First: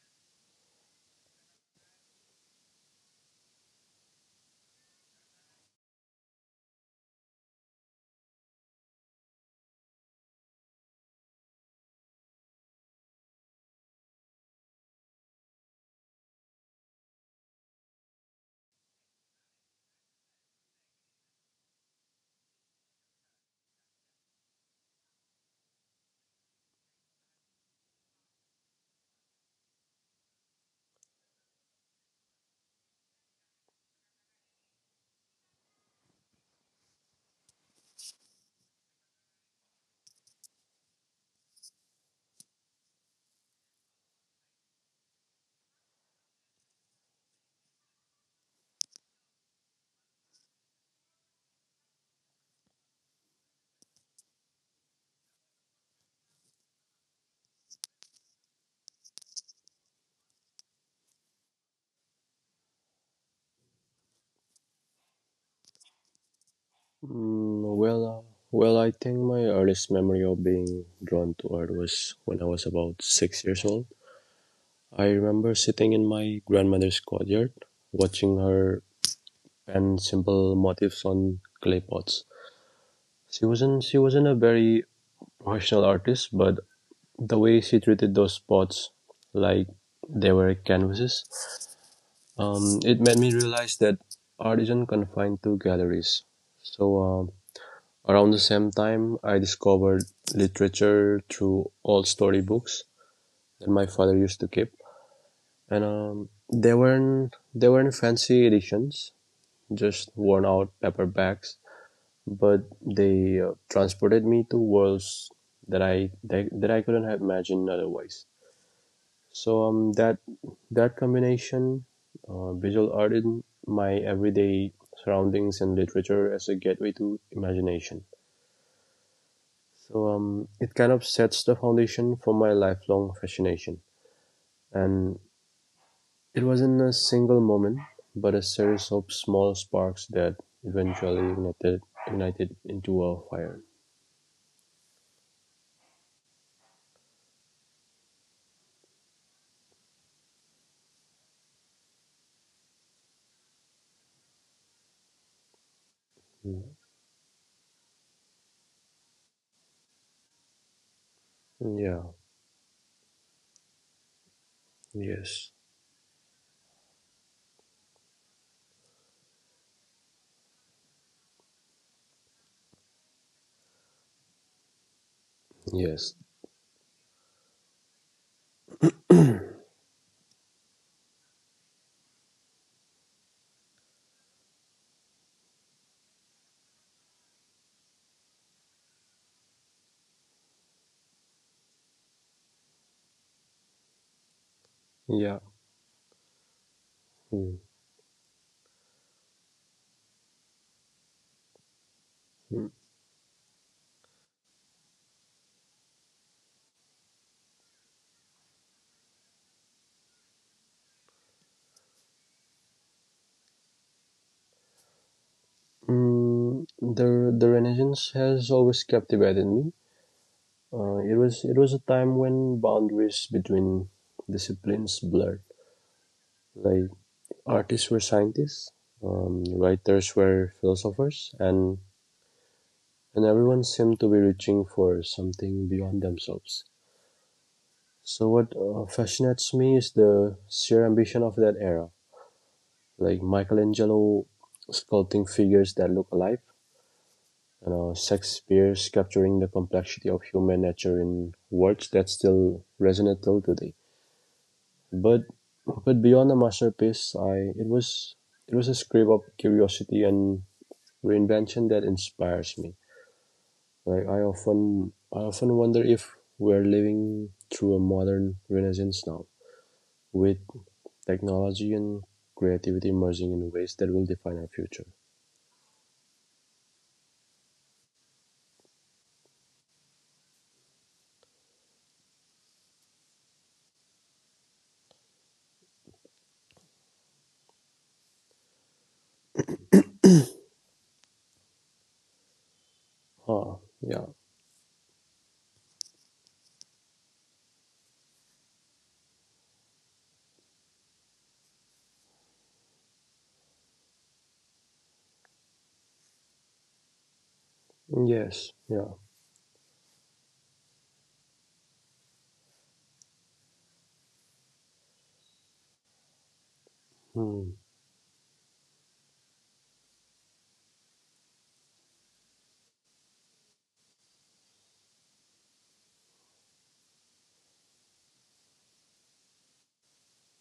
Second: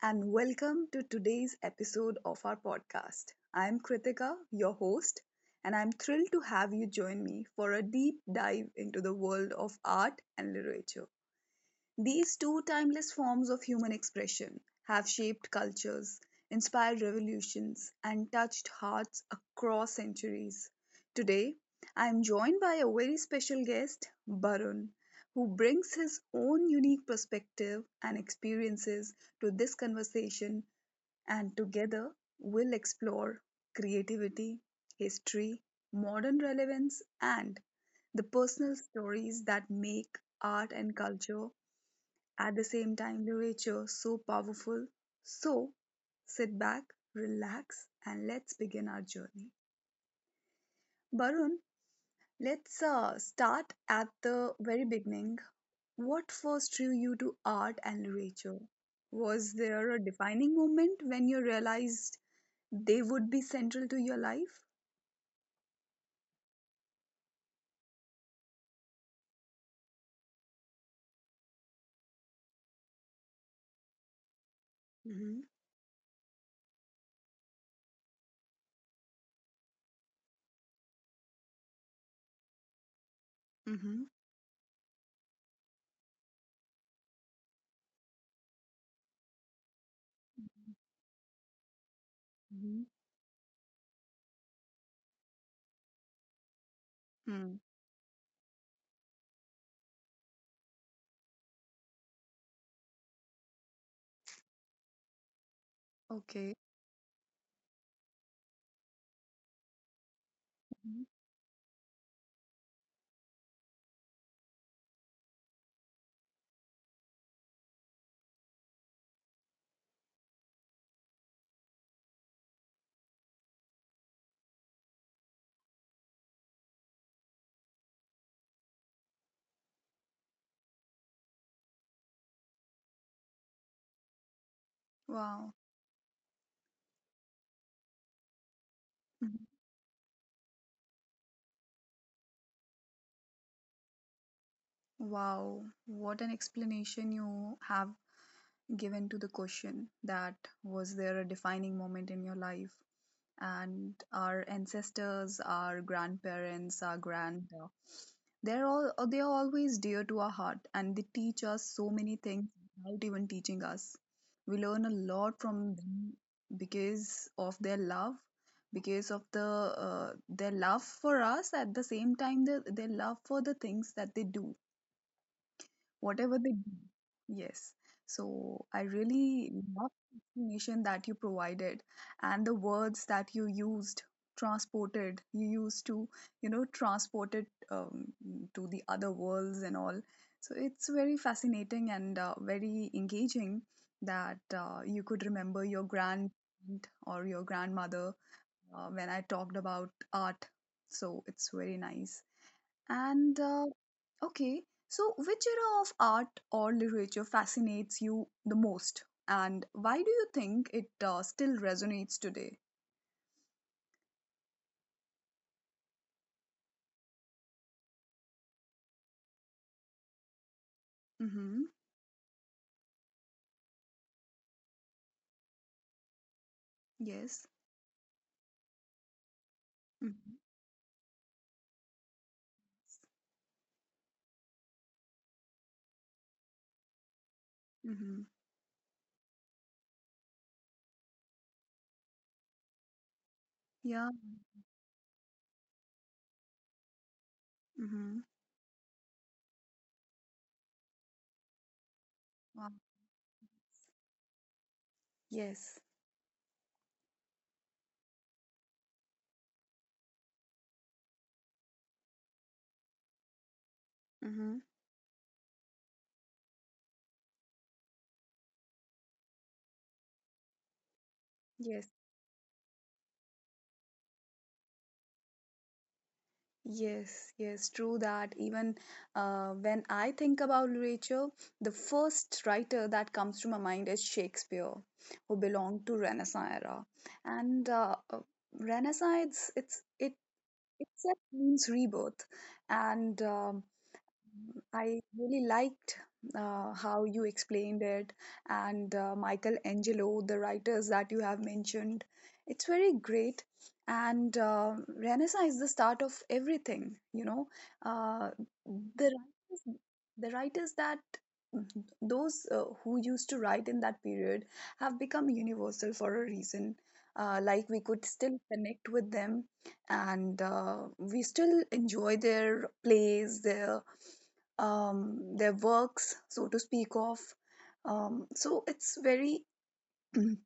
and welcome to today's episode of our podcast. I'm Kritika, your host, and I'm thrilled to have you join me for a deep dive into the world of art and literature. These two timeless forms of human expression have shaped cultures, inspired revolutions, and touched hearts across centuries. Today, I am joined by a very special guest, Barun, who brings his own unique perspective and experiences to this conversation, and together we'll explore creativity, history, modern relevance, and the personal stories that make art and culture, at the same time, literature so powerful. So sit back, relax, and let's begin our journey. Barun, let's start at the very beginning. What first drew you to art and literature? Was there a defining moment when you realized they would be central to your life? Well, I think my earliest memory of being drawn to art was when I was about 6 years old. I remember sitting in Mm-hmm. my grandmother's courtyard, watching her pen simple motifs on clay pots. She wasn't a very Mm-hmm. professional artist, but the way she treated those pots like they were canvases, it made me realize Mm-hmm. that art isn't confined to galleries. So um, Around the Mm. same time, I discovered literature through old storybooks that my father used to keep, and they weren't Okay. they weren't fancy editions, just worn out paperbacks, Mhm. but they transported me to worlds that I couldn't have imagined otherwise. So that combination, visual art in my everyday surroundings and literature as a gateway to imagination. It kind of sets the foundation for my lifelong fascination. And it Wow. wasn't a single moment, but a series of small sparks Mhm. that eventually ignited into a fire. Wow. What an explanation you have given to the question that was there a defining moment in your life? And our ancestors, Mm. our grandparents, our grand they're all they are always dear to our heart, and they Yeah, teach us so many things without even teaching us. We yes, learn a lot from them because of their love, because of their love for us, at the same time, their love for the things that they do, yes, whatever they do. Yes. So I really love the explanation that you provided, and the words that you used, transported. You used to, transport it to the other worlds and all. So it's very fascinating and very engaging that yeah. You could remember your grand Mm. or your grandmother when I talked about art. So it's very nice. And okay, so which era of art or literature fascinates you the most, and why do you think it still resonates today? The Renaissance has always captivated me. It was a time Mm-hmm. when boundaries between disciplines blurred. Like artists were Yes. scientists, writers were Mm-hmm. philosophers, and everyone seemed to be reaching for something beyond themselves. So what Mm-hmm. fascinates me is the sheer ambition of that era, like Michelangelo Yeah. sculpting figures that look alive, you know, Shakespeare Mm-hmm. capturing the complexity of human nature in words that still resonate till Wow. today. But but beyond the Yes. masterpiece, I it was a script of curiosity and reinvention that inspires me. Like I often I Mm-hmm. often wonder if we're living through a modern renaissance now, with technology and Yes. creativity merging in ways that will define our future. Yes. Yes. True that. Even when I think about literature, the first writer that comes to my mind is Shakespeare, who belonged to Renaissance era, and Renaissance, it Except means rebirth. Ah, And yeah. I really liked how you explained it, and Michelangelo, the writers that you have mentioned. It's very great. And Renaissance is the start of everything. Uh, Yes. Yeah. the writers, the writers that those who used to write in that period have become universal for a reason. Hmm. Like, we could still connect with them, and we still enjoy their plays, their works, so to speak of. So it's very,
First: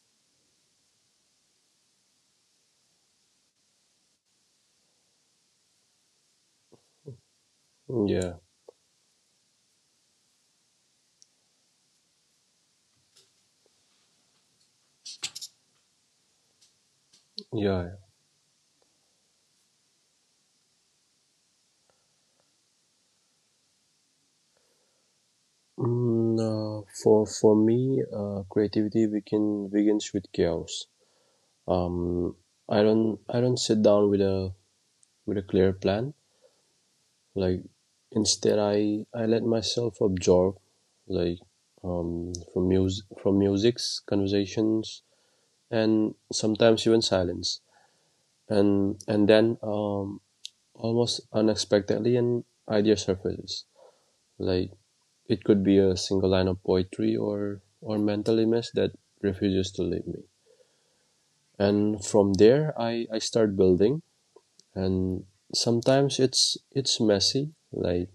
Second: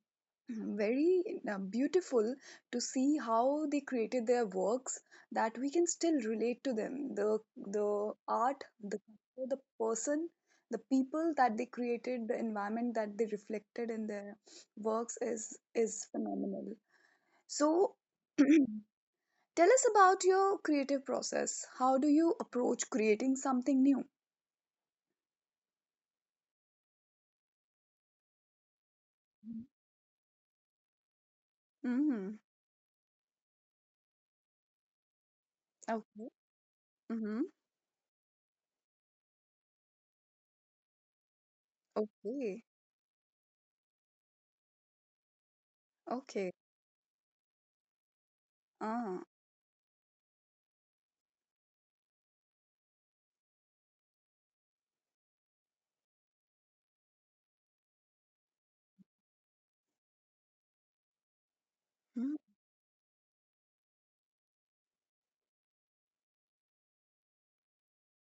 very beautiful to see how they created their works that we can still relate to them. The Yeah. art, the person, the people that they created, the environment that they reflected in their works is phenomenal. Yeah. So. Tell us about your creative process. How do you approach creating something new? For me, creativity begins with chaos. Um, Mhm. I don't sit down with a clear plan. Okay. Mhm. Like instead, I let myself absorb, like Okay. from music, from music's conversations, and Okay. sometimes even silence. Ah. And then Almost unexpectedly, an idea surfaces. Like it could be a single line of poetry or mental image that refuses to leave me. And Mm, from there, I start building. And sometimes it's messy, like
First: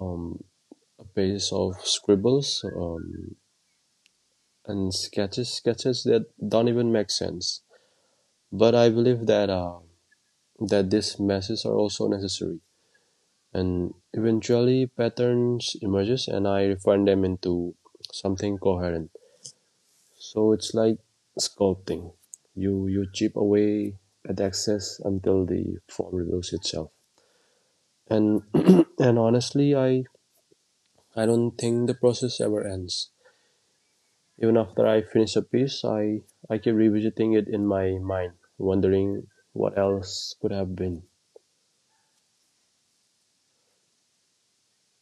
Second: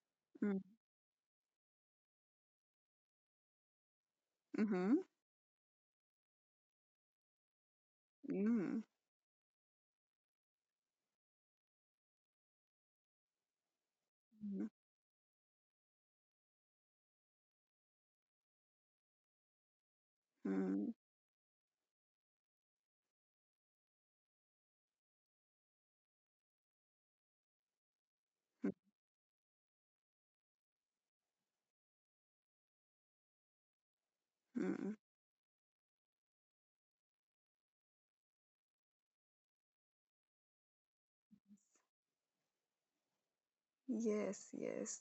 um, mm, a pages of scribbles and mhm, sketches that don't even make sense, but mm, I believe that that these meshes are also necessary, and mhm, eventually patterns emerges and I refine them into something coherent. So it's mm, like sculpting, you chip away at excess until the form reveals itself. And and honestly, I don't think the process ever ends. Even after mhm. I finish a piece, I keep revisiting it in my mind, wondering what else could have been. Yes, yes.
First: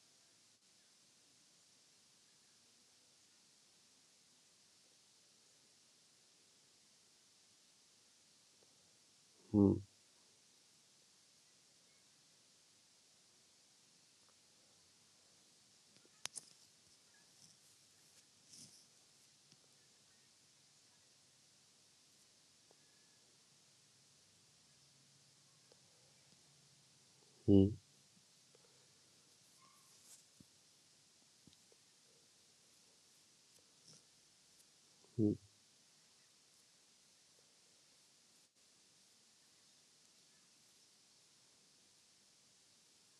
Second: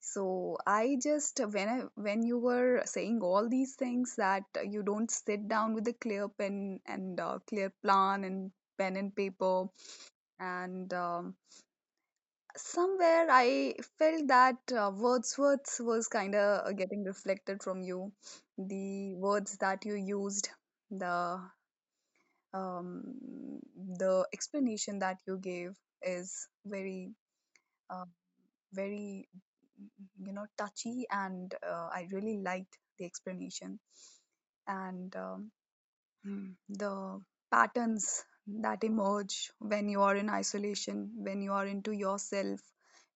So I just when you were saying all these things, that you don't sit down with a clear pen and clear plan and pen and paper Mm, and somewhere I felt that Wordsworth was kind of getting reflected from you. The words that you used, the um, the explanation that you gave is mm, uh, very, touchy, and I really liked the explanation. And mm, the patterns that emerge when you are in isolation, when you are into yourself,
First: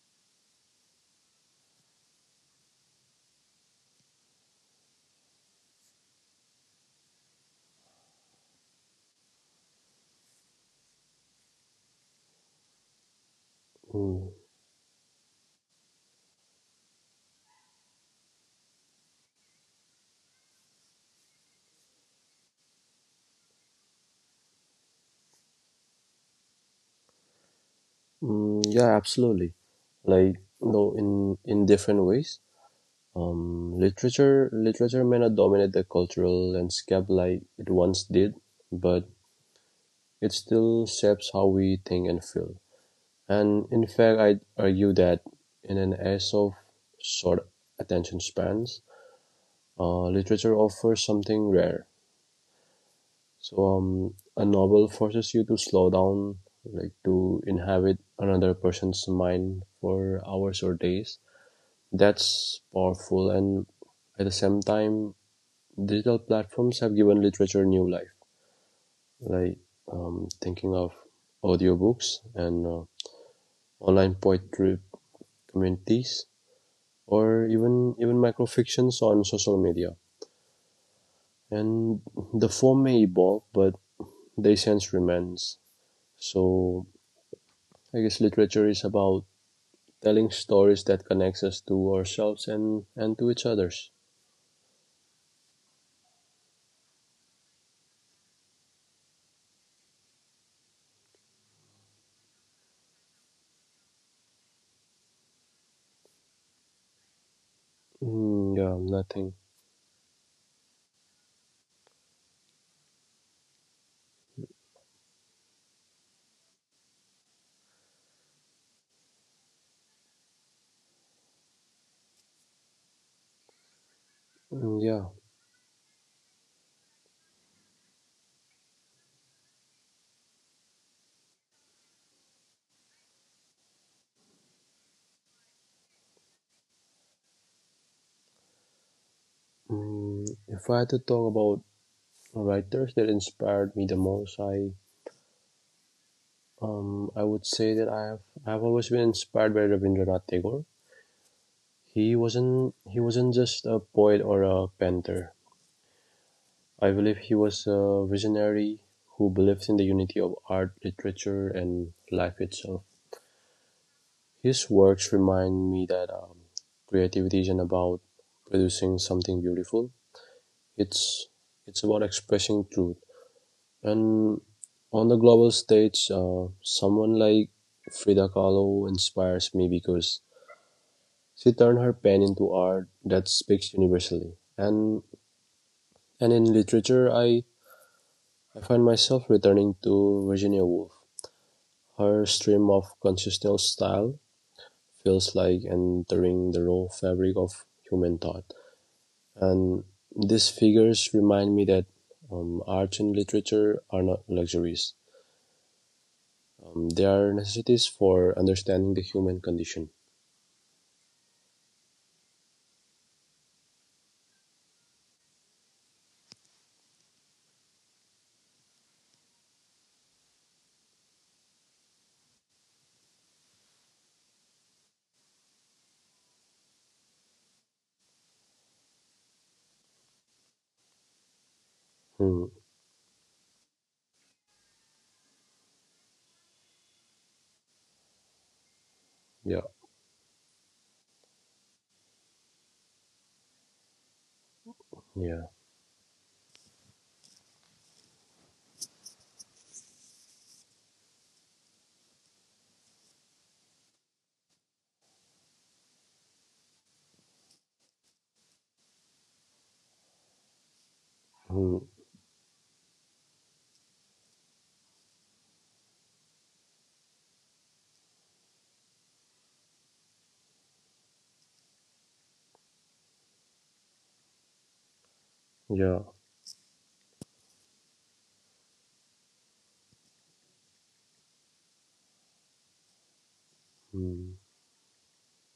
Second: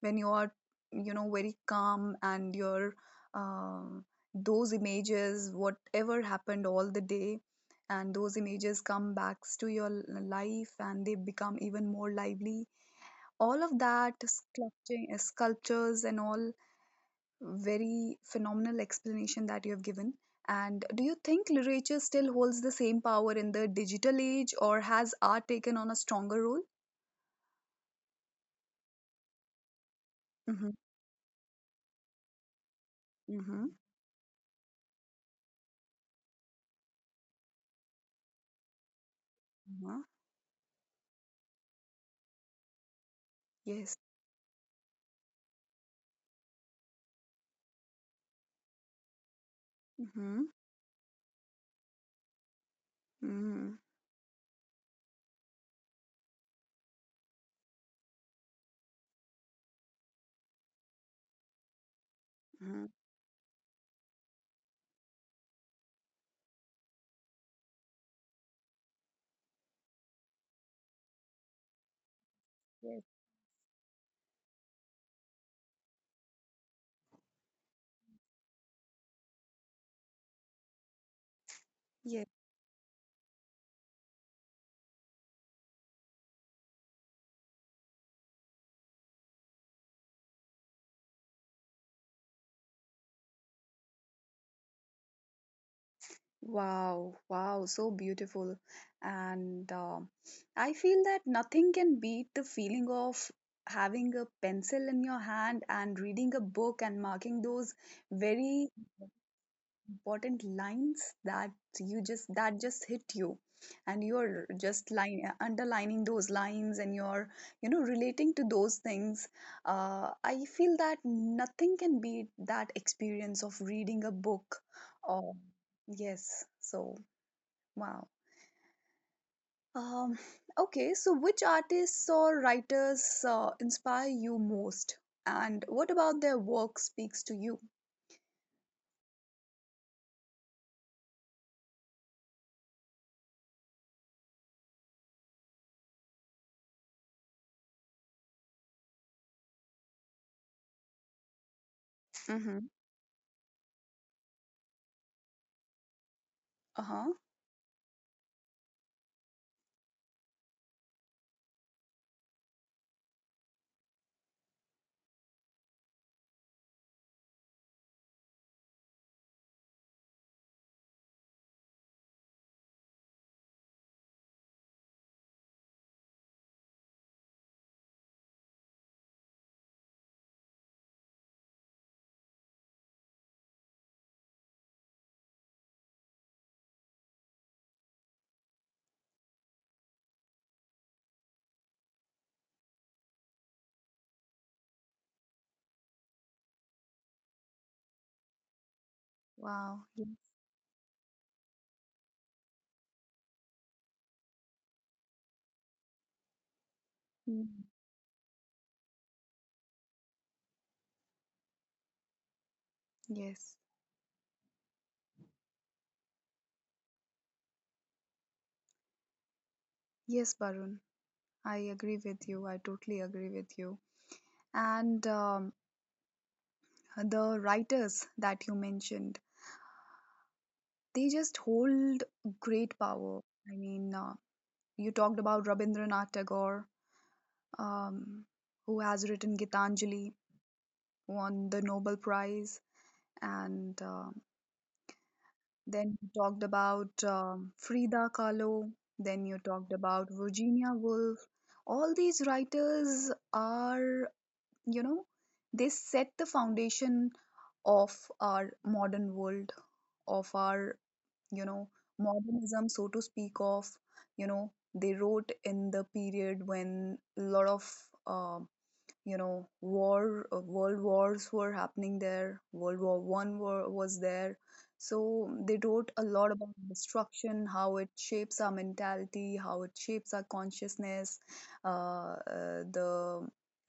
when you are, very calm, and your um those images, whatever happened all the day, and those images come back to your life, and they become even more lively, all of that mm. sculpting sculptures and all. Very phenomenal explanation that you have given. And do you think literature still holds the same power in the digital age, or has art taken on a stronger role? Mm, yeah, absolutely. Like, Mm-hmm. you know, in different ways. Mm-hmm. Literature may not dominate the cultural landscape like it once did, but Uh-huh. it still shapes how we think and feel. And Yes. in fact, I'd argue that in an age of short attention spans, Mm-hmm. literature offers something rare. Mm-hmm. So, a novel forces you to slow down, like to inhabit another person's mind for hours or days. That's Mm-hmm. powerful, and at the same time, digital platforms have given literature new life. Like thinking of audiobooks and online poetry communities, or even microfictions on social media. And Yes. the form may evolve, but the essence remains. So I guess literature is about telling stories that connects us to ourselves and to each others. Wow. Wow. So beautiful. And I feel that nothing can beat the feeling of having a pencil in your hand and reading a book and marking those Mm, very yeah, nothing. important lines that you just that just hit you, and you're just line underlining those lines, and you're relating to those things. I feel that nothing can beat that experience of reading a book Mm, yeah. or Yes. So wow. Um, okay so which artists or writers inspire you most, and what about their work speaks to you? If I had to talk about writers that inspired me the most, I would say that I've always been inspired by Rabindranath Tagore. He wasn't Mm-hmm. he wasn't just a poet or a painter. I believe he Uh-huh. was a visionary who believed in the unity of art, literature, and life itself. His works remind me that creativity isn't about producing something beautiful. It's it's about expressing truth. And on the global stage, someone like Frida Kahlo inspires me because she turned her pen into art that speaks universally. And in literature, I find myself returning to Virginia Woolf. Her stream of consistent style feels like entering the raw fabric of human thought. And these Wow. figures Yes. remind me that art and literature are not luxuries. They are necessities for understanding Mm. the human condition. Yes. Yes, Barun, I agree with you. I totally agree with you. And the writers that you mentioned, Hmm. they just hold great power. I mean, you talked about Rabindranath Tagore, Yeah. um, who has written Gitanjali, won the Nobel Prize, Yeah. and then you talked about Frida Kahlo. Then you talked about Virginia Woolf. All these writers are, you know they set the foundation of our modern world, Hmm. of our, you know modernism, so to speak of. They wrote in the period when a lot of uh, war world wars were happening. There, World War One war was there. Yeah. So they wrote a lot about destruction, how it shapes our mentality, how it shapes our consciousness. uh, Hmm. uh, the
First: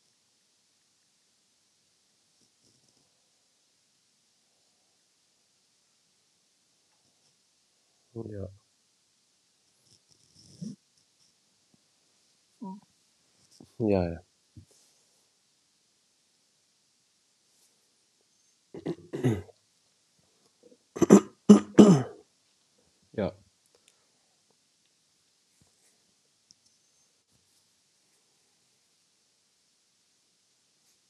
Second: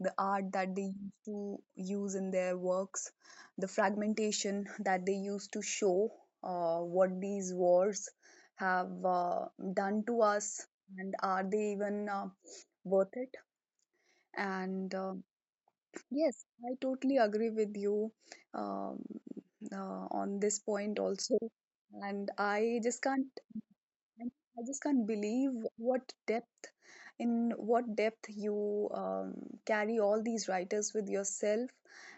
the art that they used to use in their works, the fragmentation that they used to show what these wars Yeah. have done to us, and are they even worth it? Yeah. And Yeah. Yes, I totally agree with you um, on this point also, and I just can't, Yeah. I just can't believe what depth, in what depth you carry all these writers with yourself.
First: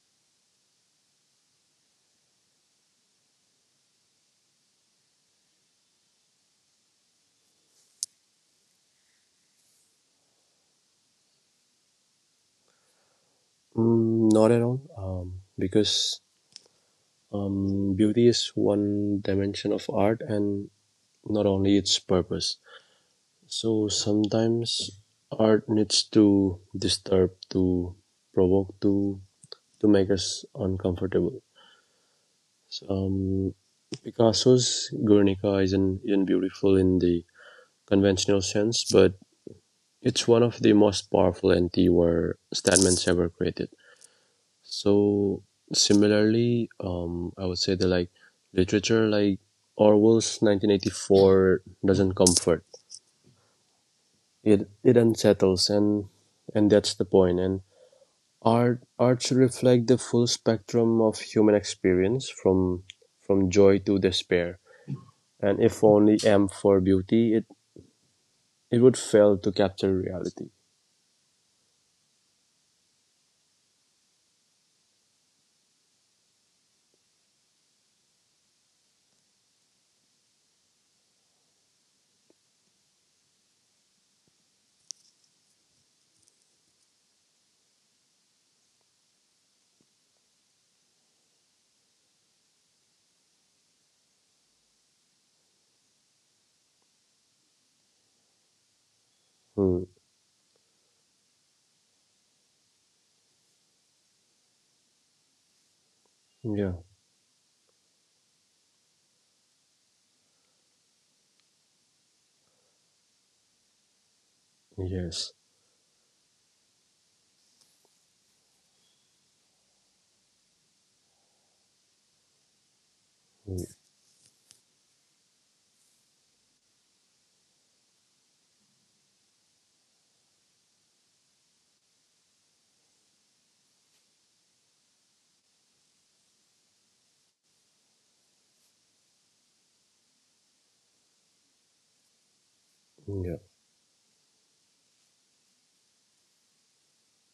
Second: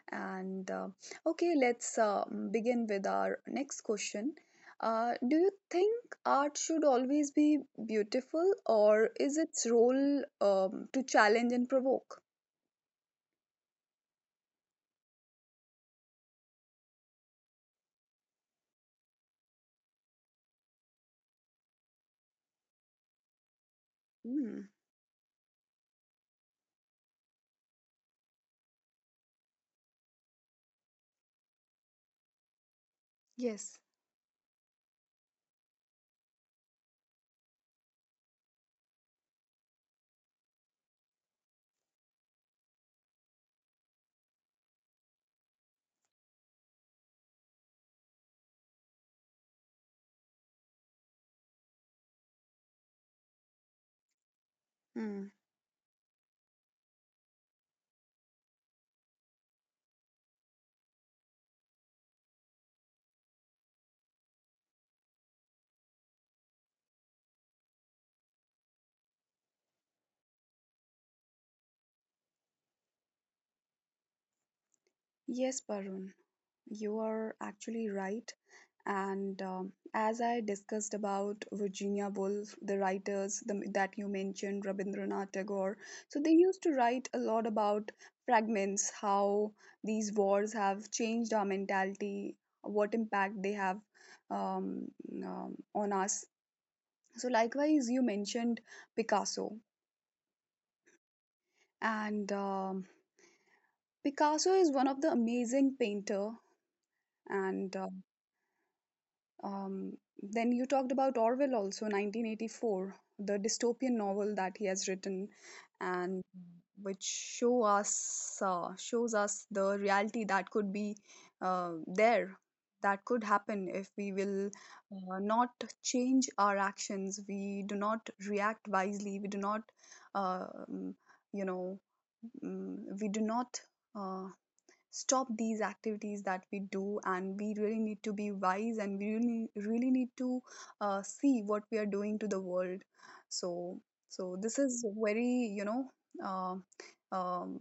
And okay, let's begin with our next question. Do you think art should always be beautiful, or is its role, to challenge and provoke? Mm, not at all. Because Beauty is one dimension of art, and not only its purpose. So Hmm. sometimes art needs to disturb, to provoke, to make us uncomfortable. So, Yes. Picasso's Guernica isn't beautiful in the conventional sense, but it's one of the most powerful anti-war statements ever created. So similarly, I would say that like literature like Orwell's 1984 doesn't comfort. It Hmm. it unsettles, and that's the point. And Art art should reflect the full spectrum of human experience, from joy to despair. And if only aimed for beauty, it would fail to capture reality. Yes, Parun, you are actually right. And as I discussed about Virginia Woolf, the writers, that you mentioned, Rabindranath Tagore, so they used to write a lot about fragments, how these wars have changed our mentality, what impact they have um, on us. So, likewise, you mentioned Picasso, Hmm. and Picasso is one of the amazing painter Yeah. and Um, then you talked about Orwell also, 1984, the dystopian novel that he has written, Yes. and which shows us the reality that could be there, that could happen if Hmm. we will not change our actions. We do not react wisely. We do not, uh, um, you know, mm, we do not. Uh, stop these activities that we do, and we really need to be wise, and we really, really need to see what we are doing to the world. Yeah. So so this is very, uh, um,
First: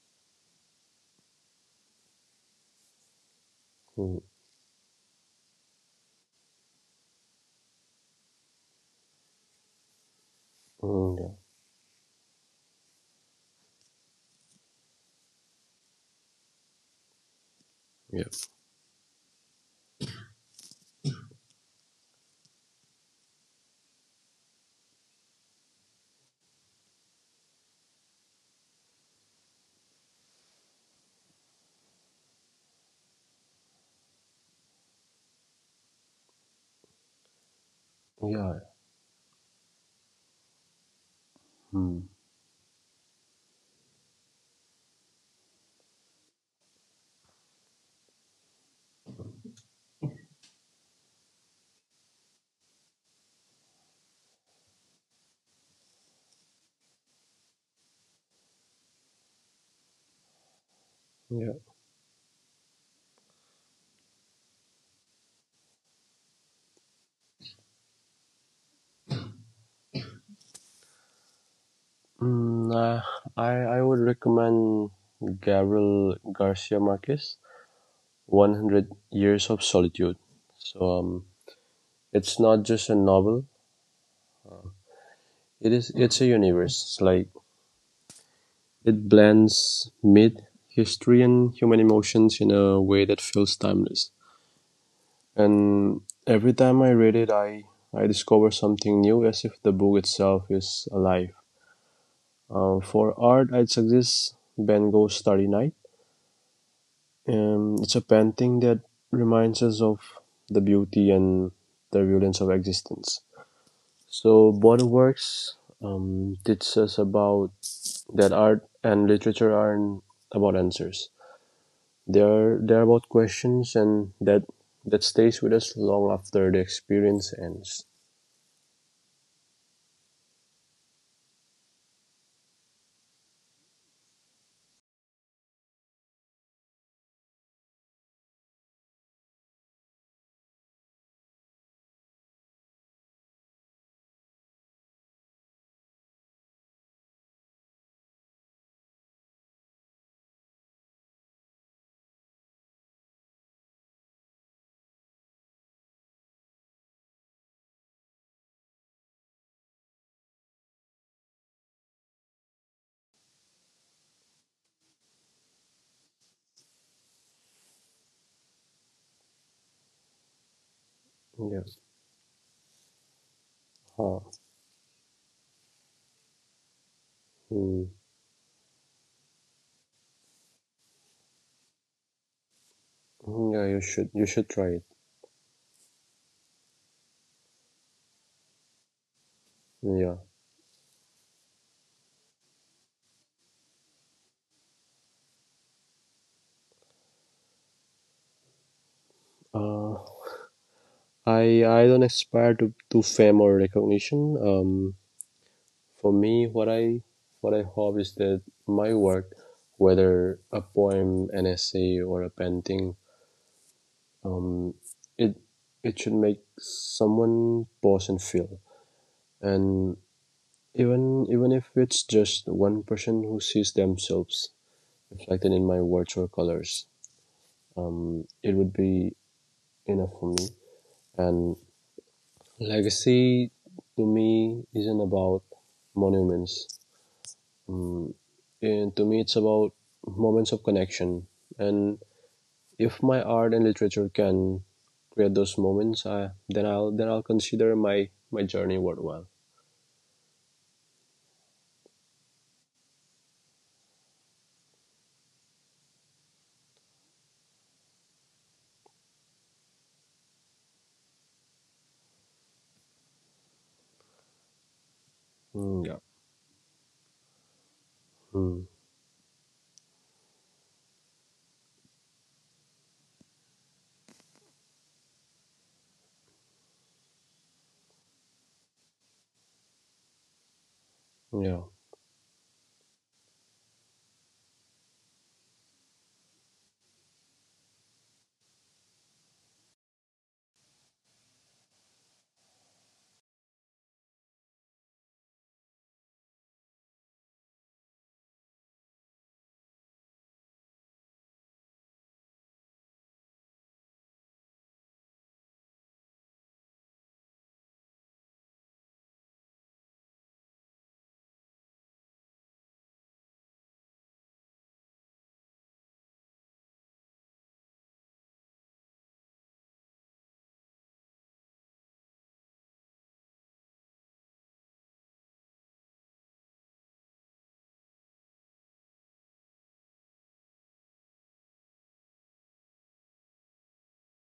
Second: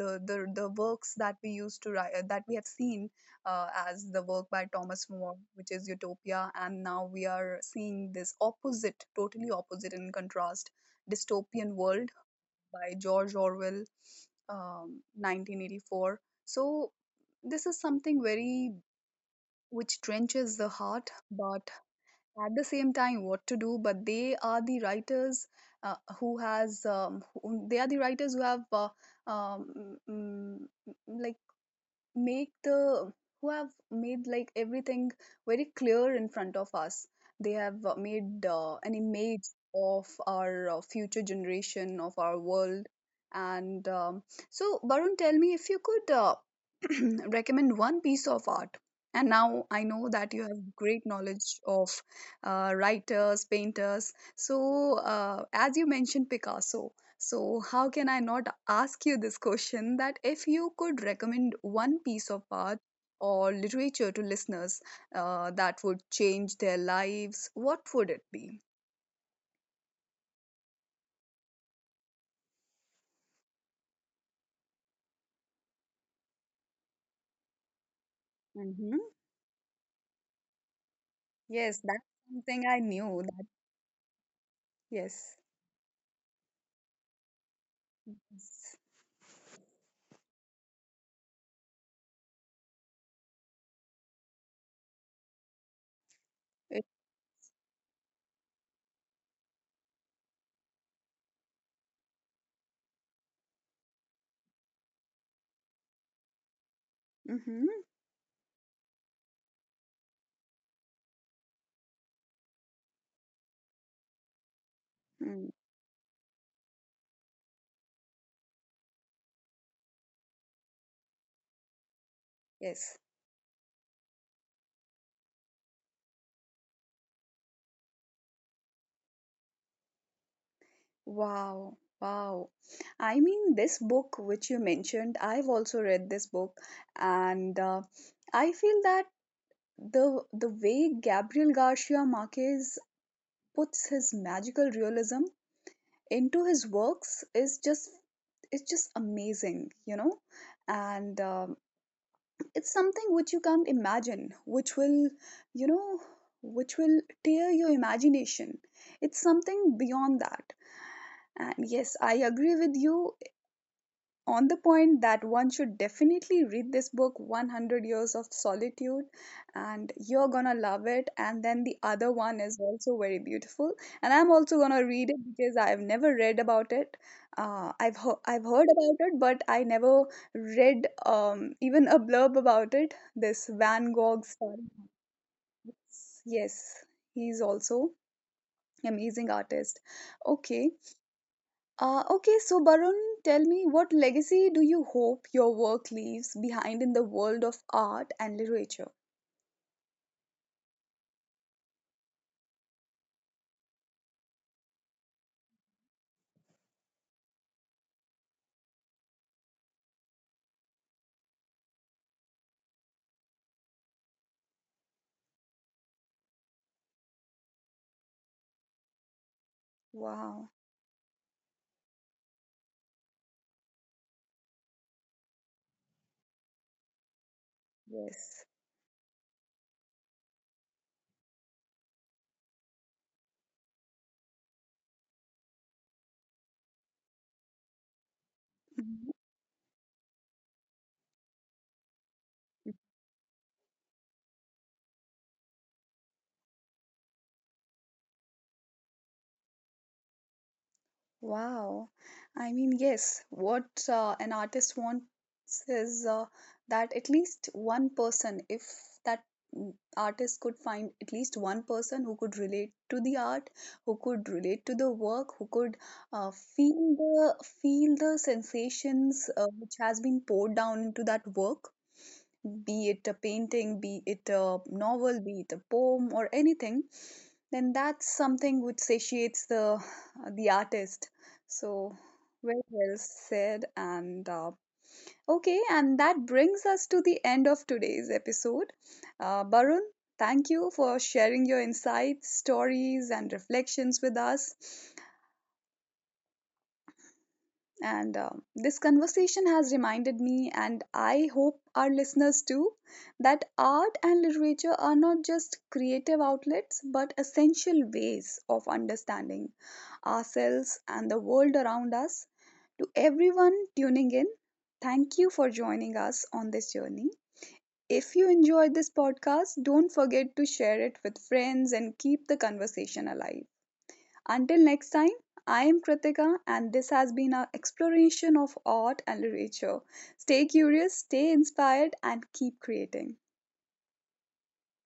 the works that we used to write, that we have seen as Hmm. the work by Thomas More, which is Utopia, and now we are seeing this opposite, totally opposite in contrast, Hmm. dystopian world by George Orwell, 1984. So Yeah. this is something very which trenches the heart, but at the same time, what to do? But they are the writers they are the writers who have um, mm, mm, like make the made everything very clear in front of us. They Yeah. have Yeah. made an image of our future Hmm. generation of our world. And so Barun, tell me, if you could, recommend one piece of art, and now I know that you have great knowledge of writers, painters. So, as you mentioned Picasso, so, how can I not ask you this question, that if you could Yeah. recommend one piece of art or literature to listeners that would change their lives, what would it be? Mm, uh, I would recommend Gabriel Garcia Marquez, 100 Years Hmm. of Solitude. So um, Yes, it's that's not just a something I novel. knew that, It yes. is. It's a universe. It's like it Yes. blends myth, history and human emotions in a way that feels timeless. And every time I read It. it, I discover something new, as if the book itself is alive. For art, I'd suggest Van Gogh's Starry Night. Mm-hmm. It's a painting that reminds us of the beauty and the violence of existence. So both works Mm. Teach us about that art and literature aren't about answers. They are about Yes. questions, and that stays with us long after the experience ends. Wow. Wow. I mean, this book which you mentioned, I've also read this book, and I feel that the way Gabriel Garcia Marquez puts his magical realism into his works is just it's just amazing, and it's something which you can't imagine, you know which will tear your imagination. It's something beyond that. And yes, I agree with you on the point that one should definitely read this book, 100 years of solitude, and you're gonna love it. And then the Yeah. other one is also very beautiful, and I'm Huh. also gonna read it because I've never read about it. Hmm. I've heard about it, but I never read, even a blurb about it, this Van Yeah, you Gogh should story. Try it. Yes, he's also amazing artist. Yeah. okay okay, so Barun, tell me, what legacy do you hope your work leaves behind in the world of art and literature? Uh, I don't aspire to fame or recognition. For me, what I hope is that my work, whether a poem, an essay, or a painting, um, it it should make someone pause and feel. And Wow, even if it's just one person who sees themselves reflected in my words or colors, yes. It would be enough for me. And legacy to me isn't about monuments. Um, Mhm. and to me, it's about moments of connection. And if my art and literature can create those moments, then I'll consider my journey worthwhile. Wow. I mean, yes, what an artist wants is, that at least one person, if that, artist could find at least one person who could relate to the art, who could relate to the work, who could uh, Mm, yeah. feel the feel the Mm, sensations which has been poured down into that work, be it a painting, be it a novel, be it a poem or anything, then that's something which satiates the artist. So, yeah. very well said. And okay, and that brings us to the end of today's episode. Barun, thank you for sharing your insights, stories, and reflections with us. And this conversation has reminded me, and I hope our listeners too, that art and literature are not just creative outlets, but essential ways of understanding ourselves and the world around us. To everyone tuning in, thank you for joining us on this journey. If you enjoyed this podcast, don't forget to share it with friends and keep the conversation alive. Until next time, I am Kritika, and this has been our exploration of art and literature. Stay curious, stay inspired, and keep creating.